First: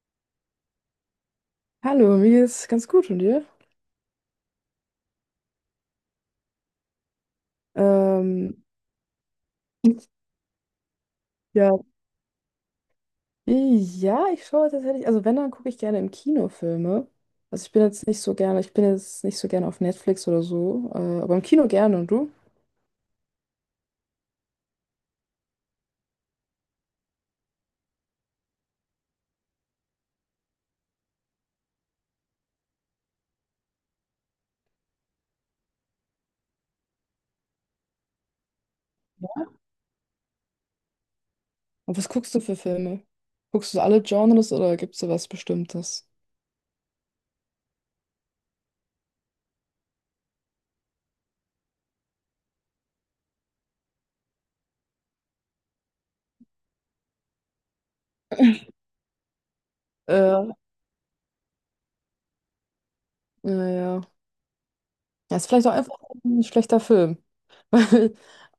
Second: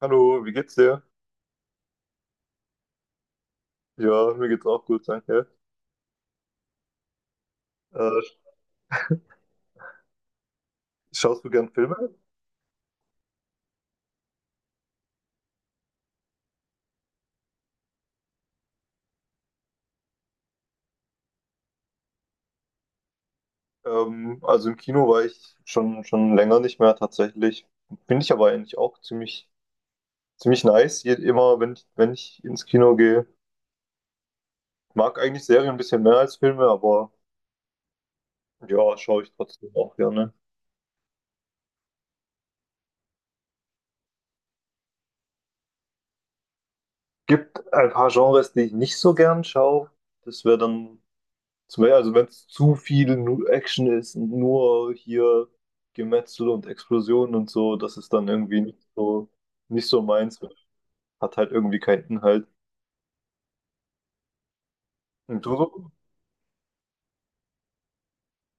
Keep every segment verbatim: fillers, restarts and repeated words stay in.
Hallo, wie geht's dir? Hallo, mir geht's ganz gut und dir? Ja, mir geht's auch gut, danke. Äh, Ähm, Schaust du gern ja, Filme? ja, ich schaue tatsächlich, also wenn, dann gucke ich gerne im Kino Filme. Also ich bin jetzt nicht so gerne, ich bin jetzt nicht so gerne auf Netflix oder so, äh, aber im Kino gerne und du? Ähm, also im Kino war ich schon, schon länger nicht mehr tatsächlich. Finde ich aber eigentlich auch ziemlich, ziemlich nice. Je, immer, wenn ich, wenn ich ins Kino gehe. Mag eigentlich Serien ein bisschen mehr als Filme, aber ja, schaue ich trotzdem auch gerne. Und was guckst du für Filme? Guckst du alle Genres oder gibt's da was Bestimmtes? Gibt ein paar Genres, die ich nicht so gern schaue. Das wäre dann zum Beispiel, also wenn es zu viel nu- Action ist und nur hier Gemetzel und Explosionen und so, das ist dann irgendwie nicht so, nicht so meins, Äh, hat halt irgendwie keinen Inhalt. naja. Ja, Und ist du vielleicht auch so? einfach ein schlechter Film. Weil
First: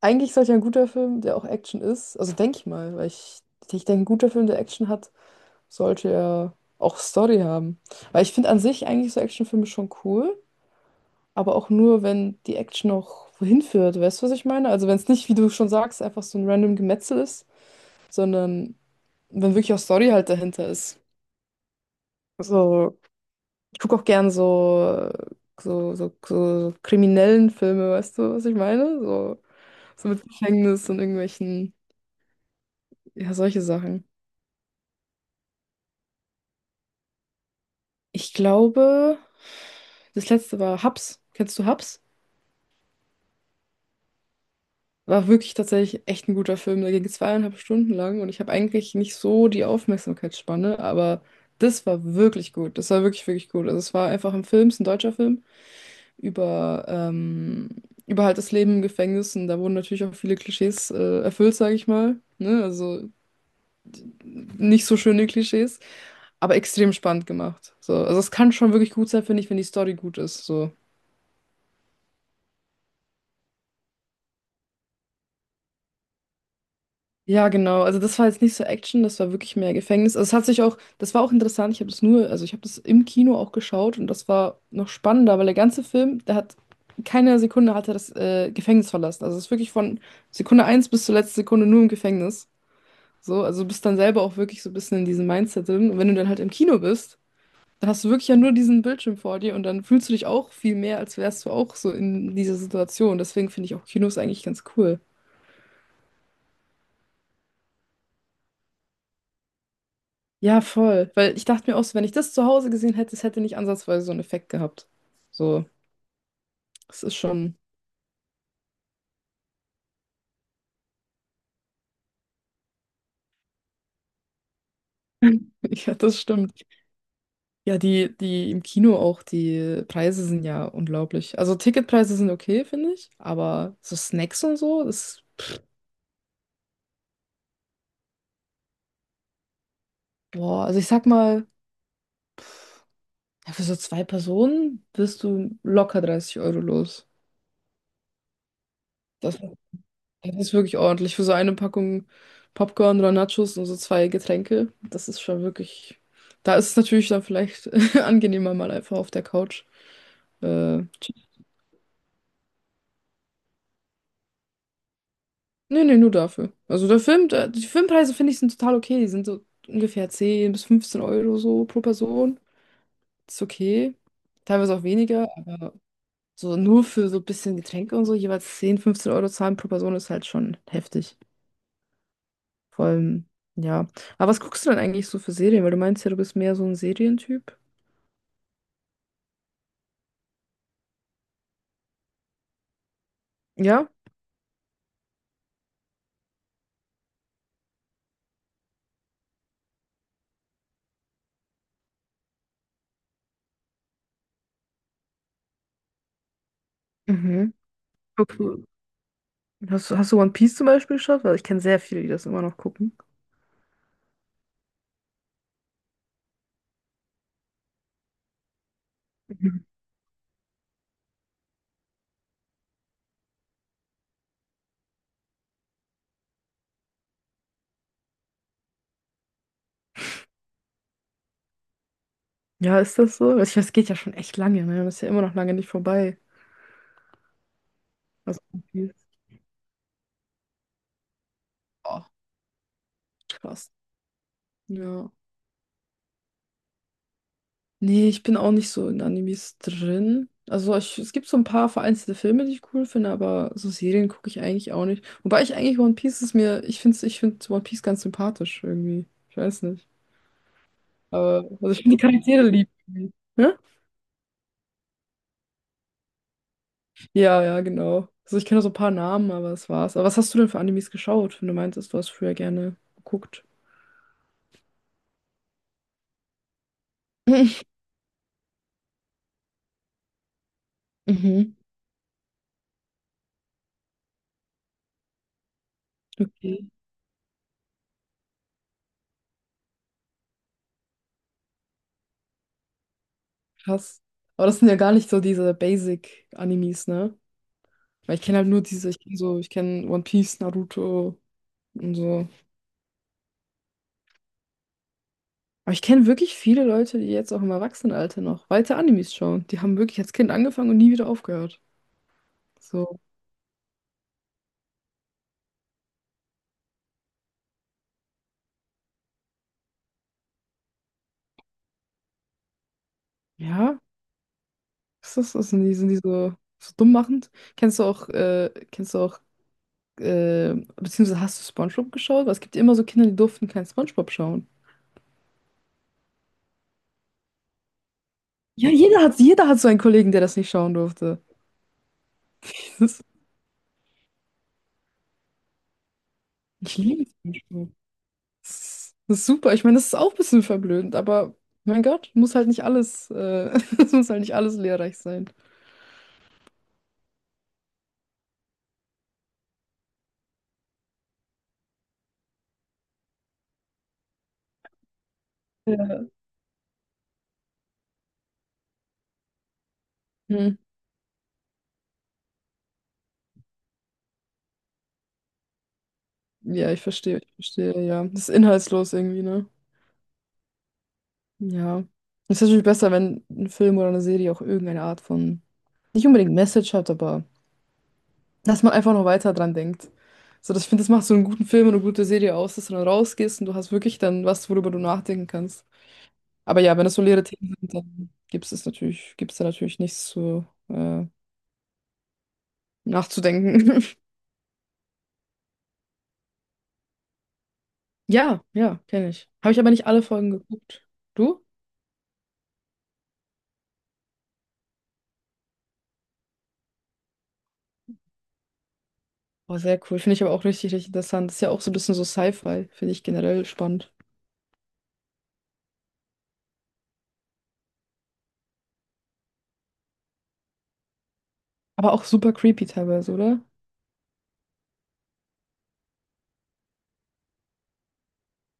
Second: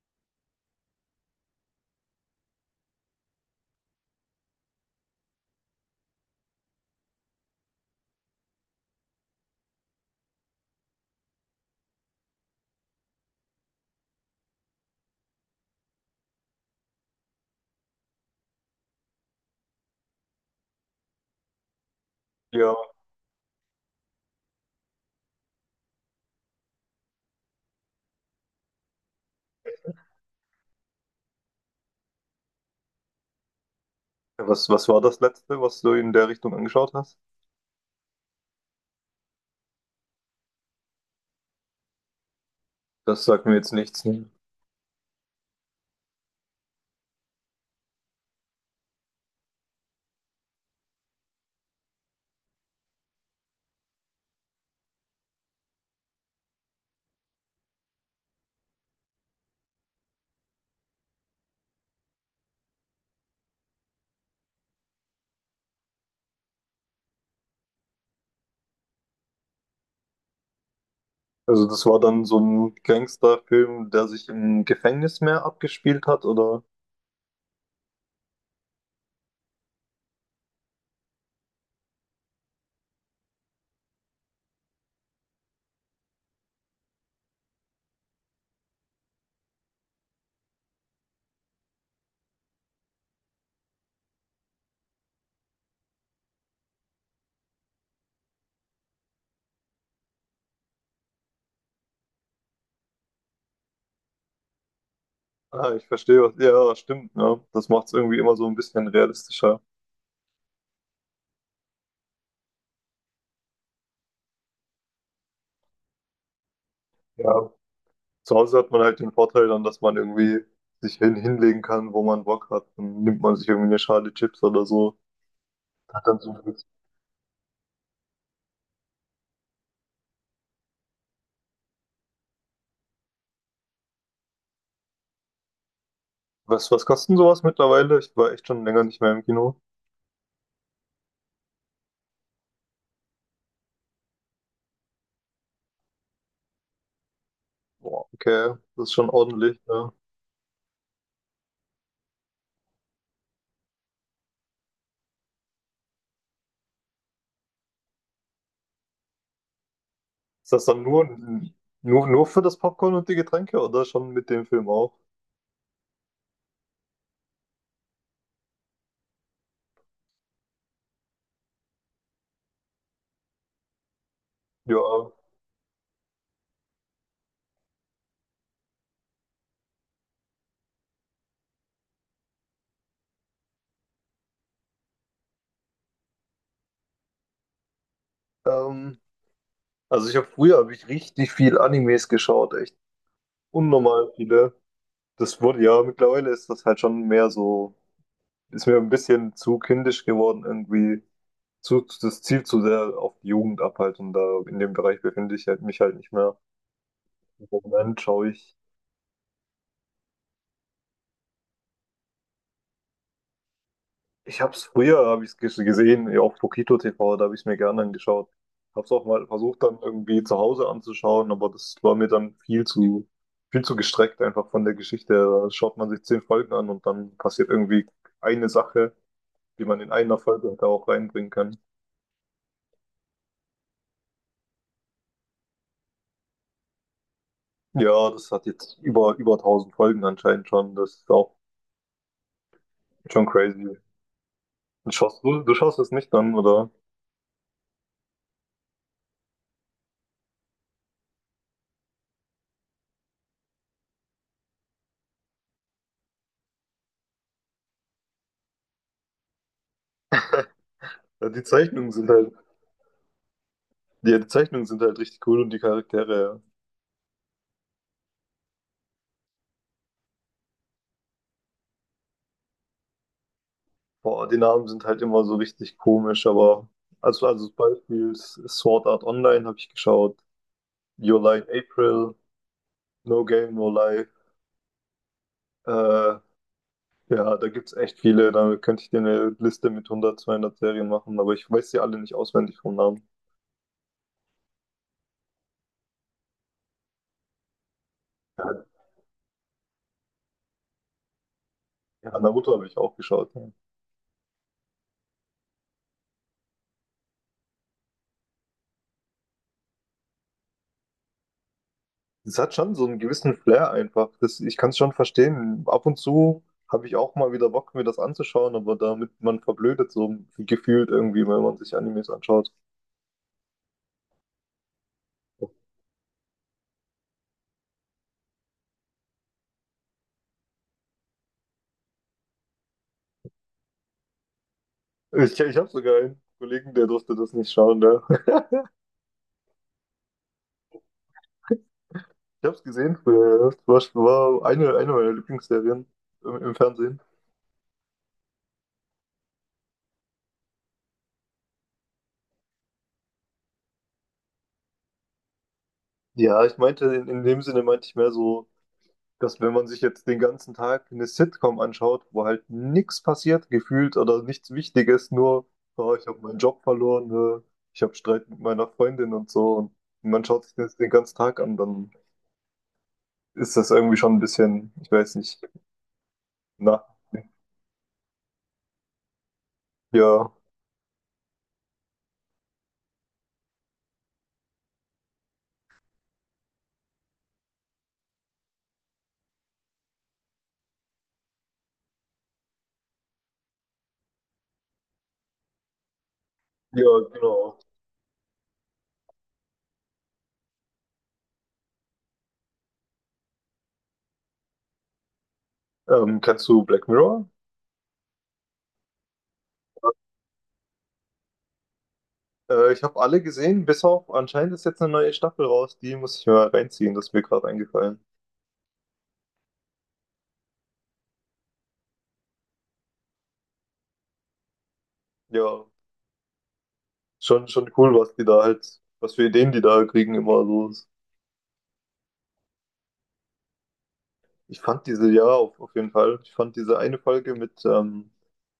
eigentlich sollte ja ein guter Film, der auch Action ist, also denke ich mal, weil ich, ich denke, ein guter Film, der Action hat, sollte ja auch Story haben. Weil ich finde an sich eigentlich so Actionfilme schon cool, aber auch nur, wenn die Action auch wohin führt. Weißt du, was ich meine? Also wenn es nicht, wie du schon sagst, einfach so ein random Gemetzel ist, sondern wenn wirklich auch Story halt dahinter ist. Ja, So, ich gucke auch gern so, so, so, so kriminellen Filme, weißt du, was ich meine? So, so mit Gefängnis und irgendwelchen, ja, solche Sachen. was, was war das letzte, was du in der Richtung angeschaut hast? Ich glaube, das letzte war Hubs. Kennst du Hubs? Das sagt mir jetzt nichts, ne? War wirklich tatsächlich echt ein guter Film. Der ging zweieinhalb Stunden lang und ich habe eigentlich nicht so die Aufmerksamkeitsspanne, aber das war wirklich gut. Das war wirklich, wirklich gut. Also es war einfach ein Film, es ist ein deutscher Film über, ähm, über halt das Leben im Gefängnis und da wurden natürlich auch viele Klischees äh, erfüllt, sage ich mal. Ne? Also nicht so schöne Klischees, aber extrem spannend gemacht. So. Also es kann schon wirklich gut sein, finde ich, wenn die Story gut ist. So. Also das war dann so ein Gangsterfilm, der sich im Gefängnis mehr abgespielt hat, oder? Ja, genau. Also das war jetzt nicht so Action, das war wirklich mehr Gefängnis. Also es hat sich auch, das war auch interessant. Ich habe das nur, also ich habe das im Kino auch geschaut und das war noch spannender, weil der ganze Film, der hat keine Sekunde hat er das äh, Gefängnis verlassen. Also es ist wirklich von Sekunde eins bis zur letzten Sekunde nur im Gefängnis. So, also du bist dann selber auch wirklich so ein bisschen in diesem Mindset drin. Und wenn du dann halt im Kino bist, dann hast du wirklich ja nur diesen Bildschirm vor dir und dann fühlst du dich auch viel mehr, als wärst du auch so in dieser Situation. Deswegen finde ich auch Kinos eigentlich ganz cool. Ah, ich verstehe was. Ja, stimmt, ja. Das macht es irgendwie immer so ein bisschen realistischer. Ja, voll. Weil ich dachte mir auch so, wenn ich das zu Hause gesehen hätte, es hätte nicht ansatzweise so einen Effekt gehabt. So, es ist Ja. schon, Zu Hause hat man halt den Vorteil dann, dass man irgendwie sich hin hinlegen kann, wo man Bock hat. Dann nimmt man sich irgendwie eine Schale Chips oder so. ja, Hat dann das so stimmt. Ja, die, die im Kino auch, die Preise sind ja unglaublich. Also Ticketpreise sind okay, finde ich, aber so Snacks und so, das, was, was kostet sowas mittlerweile? Ich war echt schon länger nicht mehr im Kino. boah, also ich sag mal, ja, für so zwei Personen bist du locker dreißig Euro los. Boah, okay, das ist schon Das ordentlich. Ja. Das ist wirklich ordentlich. Für so eine Packung Popcorn oder Nachos und so zwei Getränke, das ist schon wirklich. Da ist es natürlich dann vielleicht angenehmer, mal einfach auf der Couch. Ist das dann Äh, nur, Chips. nur, nur für das Popcorn und die Getränke oder schon mit dem Film auch? Nee, nee, nur dafür. Also der Film, der, die Filmpreise finde ich sind total okay. Die sind so ungefähr zehn bis fünfzehn Euro so pro Person. Ist okay. Teilweise auch Ja. weniger, aber so nur für so ein bisschen Getränke und so, jeweils zehn, fünfzehn Euro zahlen pro Person ist halt schon heftig. Vor allem, ja. Aber was guckst du denn eigentlich so für Serien? Weil du meinst ja, du bist mehr so ein Serientyp. Ähm, also ich habe früher hab ich richtig viel Animes geschaut, echt Ja? unnormal viele. Das wurde ja, mittlerweile ist das halt schon mehr so, ist mir ein bisschen zu kindisch geworden irgendwie. Zu, das zielt zu sehr auf die Jugend ab halt und da in dem Bereich befinde ich halt, mich halt nicht mehr. Im Mhm. Moment schaue ich, Okay. Hast, du- hast du One Piece zum Beispiel geschaut? Weil ich kenne sehr viele, die das immer noch gucken. ich habe es früher, habe ich es gesehen, ja, auf Pokito T V, da habe ich es mir gerne angeschaut. Habe es auch mal versucht Mhm. dann irgendwie zu Hause anzuschauen, aber das war mir dann viel zu, viel zu gestreckt einfach von der Geschichte her. Da schaut man sich zehn Folgen an und dann passiert irgendwie eine Sache, die man in einer Folge da auch reinbringen kann. Ja, ist das so? Ich weiß, es geht ja schon echt lange, ne? Das ist ja immer noch lange nicht vorbei. Ja, das Also, hat One jetzt Piece. über, über tausend Folgen anscheinend schon. Das ist auch Oh, schon crazy. krass. Ja. Schaust du, du schaust das nicht an, oder? Nee, ich bin auch nicht so in Animes drin. Also ich, es gibt so ein paar vereinzelte Filme, die ich cool finde, aber so Serien gucke ich eigentlich auch nicht. Wobei ich eigentlich One Piece ist mir, ich finde ich find One Piece ganz sympathisch irgendwie. Ich weiß nicht. Ja, die Aber, also ich Zeichnungen finde die sind halt, Charaktere lieb, irgendwie. Hä? ja, die Zeichnungen sind halt richtig cool und die Charaktere, ja. Ja, ja, genau. Also ich kenne so ein paar Namen, aber das war's. Aber was hast du denn für Animes geschaut, wenn du meintest, du hast früher gerne geguckt? Boah, die Namen sind halt immer so richtig komisch, aber also, also zum Beispiel Sword Art Online habe ich geschaut, Your Lie Mhm. in April, No Game, No Life, äh, ja, Okay, da gibt's echt viele, da könnte ich dir eine Liste mit hundert, zweihundert Serien machen, aber ich weiß sie alle nicht auswendig vom Namen. krass. Aber das sind ja gar nicht so diese Basic-Animes, ne? Weil ich kenne halt nur diese, ich kenne so, ich kenne One Piece, Naruto und Ja, so. Naruto habe ich auch geschaut. Ja. Aber ich kenne wirklich viele Leute, die jetzt auch im Erwachsenenalter noch weiter Animes schauen. Die haben wirklich als Kind angefangen und nie wieder aufgehört. Es hat schon so einen So, gewissen Flair einfach. Das, ich kann es schon verstehen. Ab und zu habe ich auch mal wieder Bock, mir das anzuschauen, aber damit man verblödet so gefühlt irgendwie, wenn man sich Animes anschaut. ja, was ist das? Sind die, sind die so, so dumm machend? Kennst du auch, äh, kennst du auch, äh, beziehungsweise hast du SpongeBob geschaut? Weil es gibt ja immer so Kinder, die durften kein SpongeBob schauen. Ich, ich habe sogar einen Kollegen, der durfte das nicht schauen. Der. Ja, jeder hat, jeder hat so einen Kollegen, der das nicht schauen durfte. Ich habe es gesehen Das, früher, ja. Das war, war eine, eine meiner Lieblingsserien im, im ich Fernsehen. liebe SpongeBob. Das ist, das ist super. Ich meine, das ist auch ein bisschen verblödend, aber mein Gott, muss halt nicht alles, äh, es muss halt nicht alles lehrreich sein. Ja, ich meinte, in, in dem Sinne meinte ich mehr so, dass wenn man sich jetzt den ganzen Tag eine Sitcom anschaut, wo halt nichts passiert, gefühlt oder nichts Wichtiges, nur, oh, ich Ja. habe meinen Job verloren, äh, ich habe Streit mit meiner Freundin und so, und man schaut sich Hm. das den ganzen Tag an, dann ist das irgendwie schon ein bisschen, ich weiß nicht, Ja, na, ich verstehe, ich verstehe, ja. Das ist inhaltslos irgendwie, ne? ja, Ja. Es ist natürlich besser, wenn ein Film oder eine Serie auch irgendeine Art von nicht unbedingt Message hat, aber dass man einfach noch weiter dran denkt. So, das, ich finde, das macht so einen guten Film und eine gute Serie aus, dass du dann rausgehst und du hast wirklich dann was, worüber du nachdenken kannst. Aber ja, ja, wenn das so leere Themen genau. sind, dann gibt es natürlich, gibt es da natürlich nichts zu äh, nachzudenken. Ähm, kennst du Black Mirror? Ja, ja, kenne ich. Habe ich aber nicht alle Folgen geguckt. Du? Äh, ich habe alle gesehen, bis auf anscheinend ist jetzt eine neue Staffel raus, die muss ich mal reinziehen, das ist mir gerade eingefallen. Oh, sehr cool. Finde ich aber auch richtig, richtig interessant. Ist ja auch so ein bisschen so Sci-Fi. Finde ich generell spannend. Ja, schon, schon cool, was die da halt, was für Ideen die da kriegen immer so. Aber auch super creepy teilweise, oder? Ich fand diese, ja, auf, auf jeden Fall. Ich fand diese eine Folge mit, ähm,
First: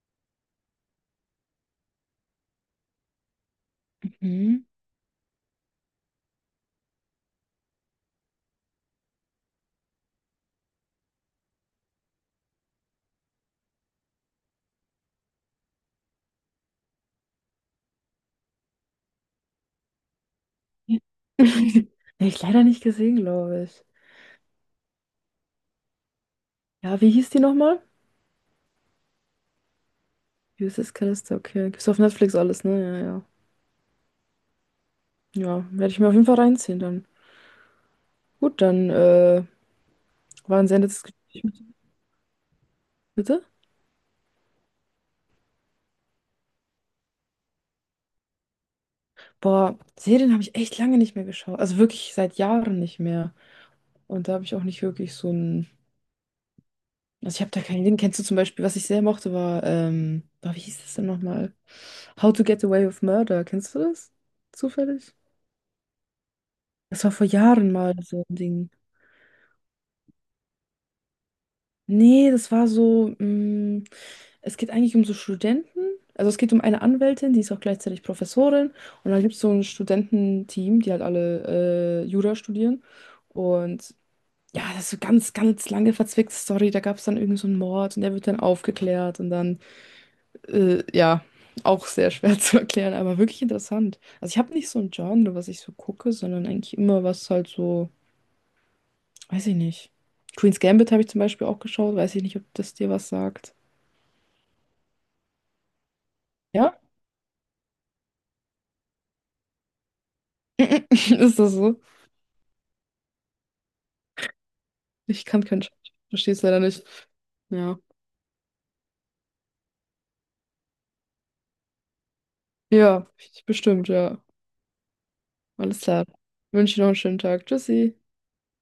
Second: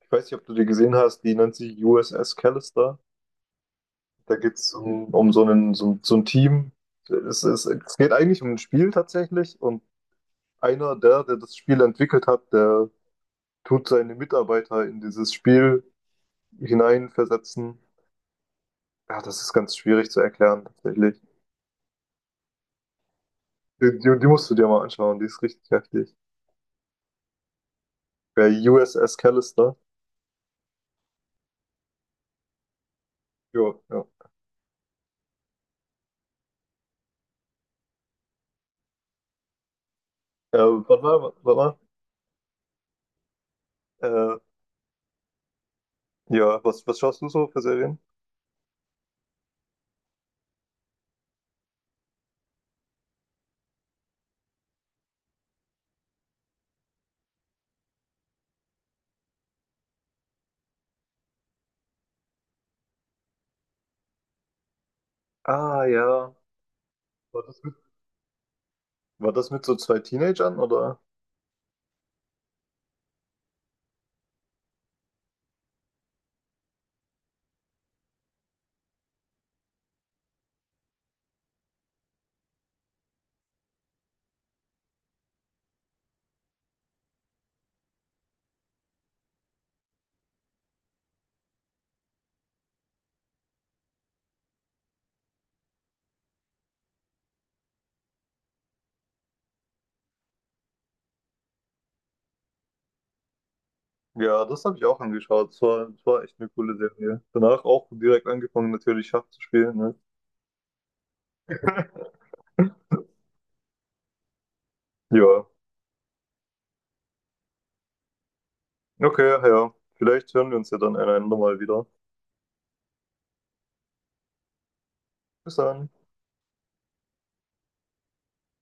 ich weiß nicht, ob du die gesehen hast, die nennt sich U S S Callister. Da geht Mhm. es um, um so einen, so, so ein Team. Es, es, es geht eigentlich um ein Spiel tatsächlich und einer der, der das Spiel entwickelt hat, der tut seine Mitarbeiter in dieses Spiel hineinversetzen. Ja, das ist ganz schwierig zu erklären tatsächlich. Habe ich leider nicht gesehen, glaube ich. Die, die, die musst du dir mal anschauen, die ist richtig heftig. Ja, wie hieß die nochmal? Bei U S S Callister. U S S Callister, okay. Gibt's auf Netflix alles, ne? Jo, ja. Ja, ja. Ja, werde ich mir auf jeden Fall reinziehen dann. Gut, dann äh, Äh, war ein sehr warte nettes mal, Gespräch Warte mit dir. mal. Bitte? Äh, Ja, was, was schaust du so für Serien? Boah, Serien habe ich echt lange nicht mehr geschaut. Also wirklich seit Jahren nicht mehr. Und da habe ich auch nicht wirklich so ein. Also ich habe da keinen Ding. Kennst du zum Beispiel, was ich sehr mochte, war, ähm, boah, wie hieß das denn nochmal? How to Get Away with Murder. Kennst du das? Zufällig? Ah, ja. Das war vor War das Jahren mit, mal so ein Ding. War das mit so zwei Teenagern, oder? Nee, das war so. Mh, es geht eigentlich um so Studenten. Also es geht um eine Anwältin, die ist auch gleichzeitig Professorin. Und dann gibt es so ein Studententeam, die halt alle äh, Jura studieren. Und ja, das ist so ganz, ganz lange verzwickte Story. Da gab es dann irgendwie so einen Mord und der wird dann aufgeklärt. Und dann, äh, ja, auch sehr schwer zu erklären, aber wirklich interessant. Also ich habe nicht so ein Genre, was ich so gucke, sondern eigentlich immer was halt so, weiß ich nicht. Queen's Gambit habe ich zum Beispiel auch geschaut. Weiß ich nicht, ob das dir was sagt. Ja, das habe ich auch angeschaut. Es war, es war echt eine coole Ja? Serie. Danach auch direkt angefangen, natürlich Schach zu spielen, ne? Ist das so? Ich Ja. kann kein Schwedisch. Verstehe es leider nicht. Ja. Okay, ja. Vielleicht hören wir uns ja dann einander mal wieder. Ja, bestimmt, ja. Bis Alles dann. klar. Wünsche dir noch einen schönen Tag. Tschüssi.